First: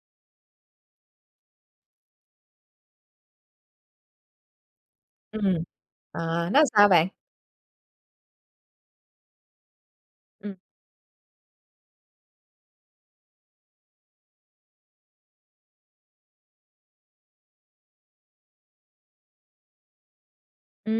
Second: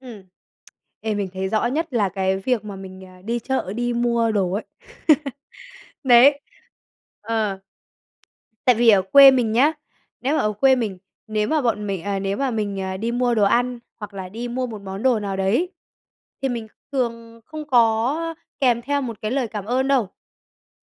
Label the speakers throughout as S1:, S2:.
S1: Ừm. Ê, mình thấy rõ nhất là cái việc mà mình, à, đi chợ, đi mua đồ ấy.
S2: Ừm, ờ,
S1: Đấy,
S2: nó làm sao bạn?
S1: ờ. Tại vì ở quê mình nhá, nếu mà ở
S2: Ừm.
S1: quê mình, nếu mà bọn mình ờ, nếu mà mình, ờ, đi mua đồ ăn hoặc là đi mua một món đồ nào đấy thì mình thường không có kèm theo một cái lời cảm ơn đâu.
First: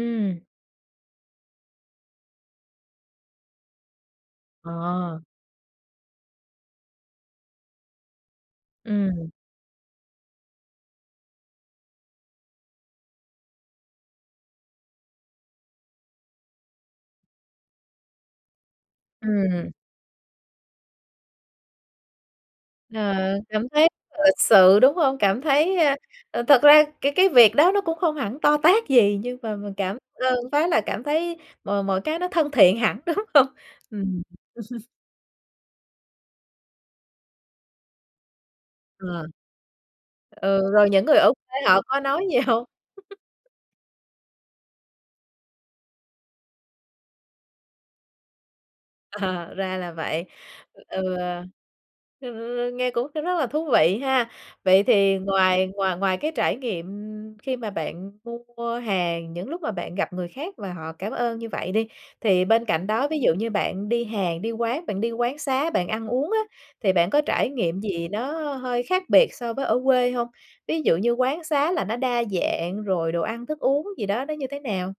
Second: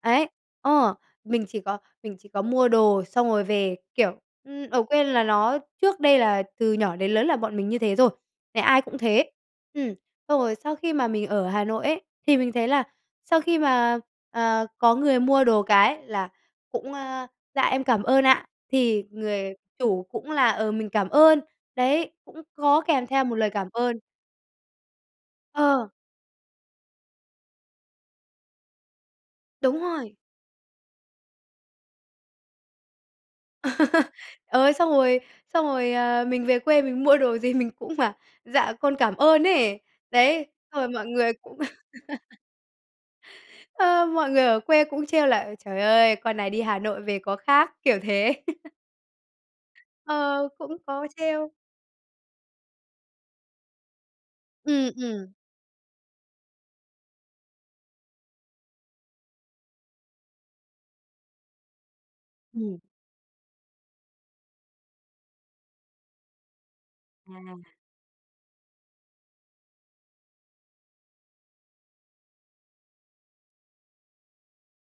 S1: Ấy, ờ, mình chỉ có mình chỉ có mua đồ xong rồi về, kiểu, ừm, ở quên
S2: Ờ.
S1: là nó trước đây là từ nhỏ đến lớn là bọn mình như thế rồi, nhà ai cũng
S2: Ừm.
S1: thế. Ừm, xong rồi sau khi mà mình ở Hà Nội ấy, thì mình thấy là sau khi mà, ờ, có người mua đồ cái là cũng a: "Dạ em cảm ơn ạ!" thì người
S2: Ừm.
S1: chủ cũng là "Ờ, mình cảm ơn." Đấy, cũng có kèm
S2: Ờ,
S1: theo một lời cảm
S2: cảm thấy
S1: ơn.
S2: là lịch sự, đúng hông? Cảm thấy,
S1: Ờ.
S2: ơ, ờ, thực ra cái cái việc đó nó cũng không hẳn to tát gì nhưng mà mình
S1: Đúng
S2: cảm
S1: rồi.
S2: ơn phát là cảm thấy mọi mọi cái nó thân thiện hẳn, đúng hông? Ừm.
S1: Ờ, xong rồi xong rồi, ờ, mình về quê mình mua đồ gì mình cũng bảo: "Dạ con cảm
S2: Ờ.
S1: ơn." ấy. Đấy,
S2: Ừ,
S1: xong rồi
S2: rồi những
S1: mọi
S2: người
S1: người
S2: ở
S1: cũng
S2: quê họ có nói gì hông?
S1: ờ, mọi người ở quê cũng trêu là "Ơi, trời ơi, con này đi Hà Nội về có khác!", kiểu thế.
S2: Ờ, ra là vậy.
S1: Ờ, cũng có
S2: Ừ,
S1: trêu.
S2: hừm, nghe cũng r rất là thú vị ha. Vậy
S1: Ừm,
S2: thì
S1: ừm.
S2: ngoài ngoài ngoài cái trải nghiệm khi mà bạn mua hàng, những lúc mà bạn gặp người khác và họ cảm ơn như vậy đi, thì bên
S1: Ừm.
S2: cạnh đó, ví dụ như bạn đi hàng, đi quán, bạn đi quán xá, bạn ăn uống á, thì bạn có trải
S1: À.
S2: nghiệm gì nó hơi khác biệt so với ở quê hông? Ví dụ như quán xá là nó đa dạng, rồi đồ ăn thức uống gì đó nó như thế nào?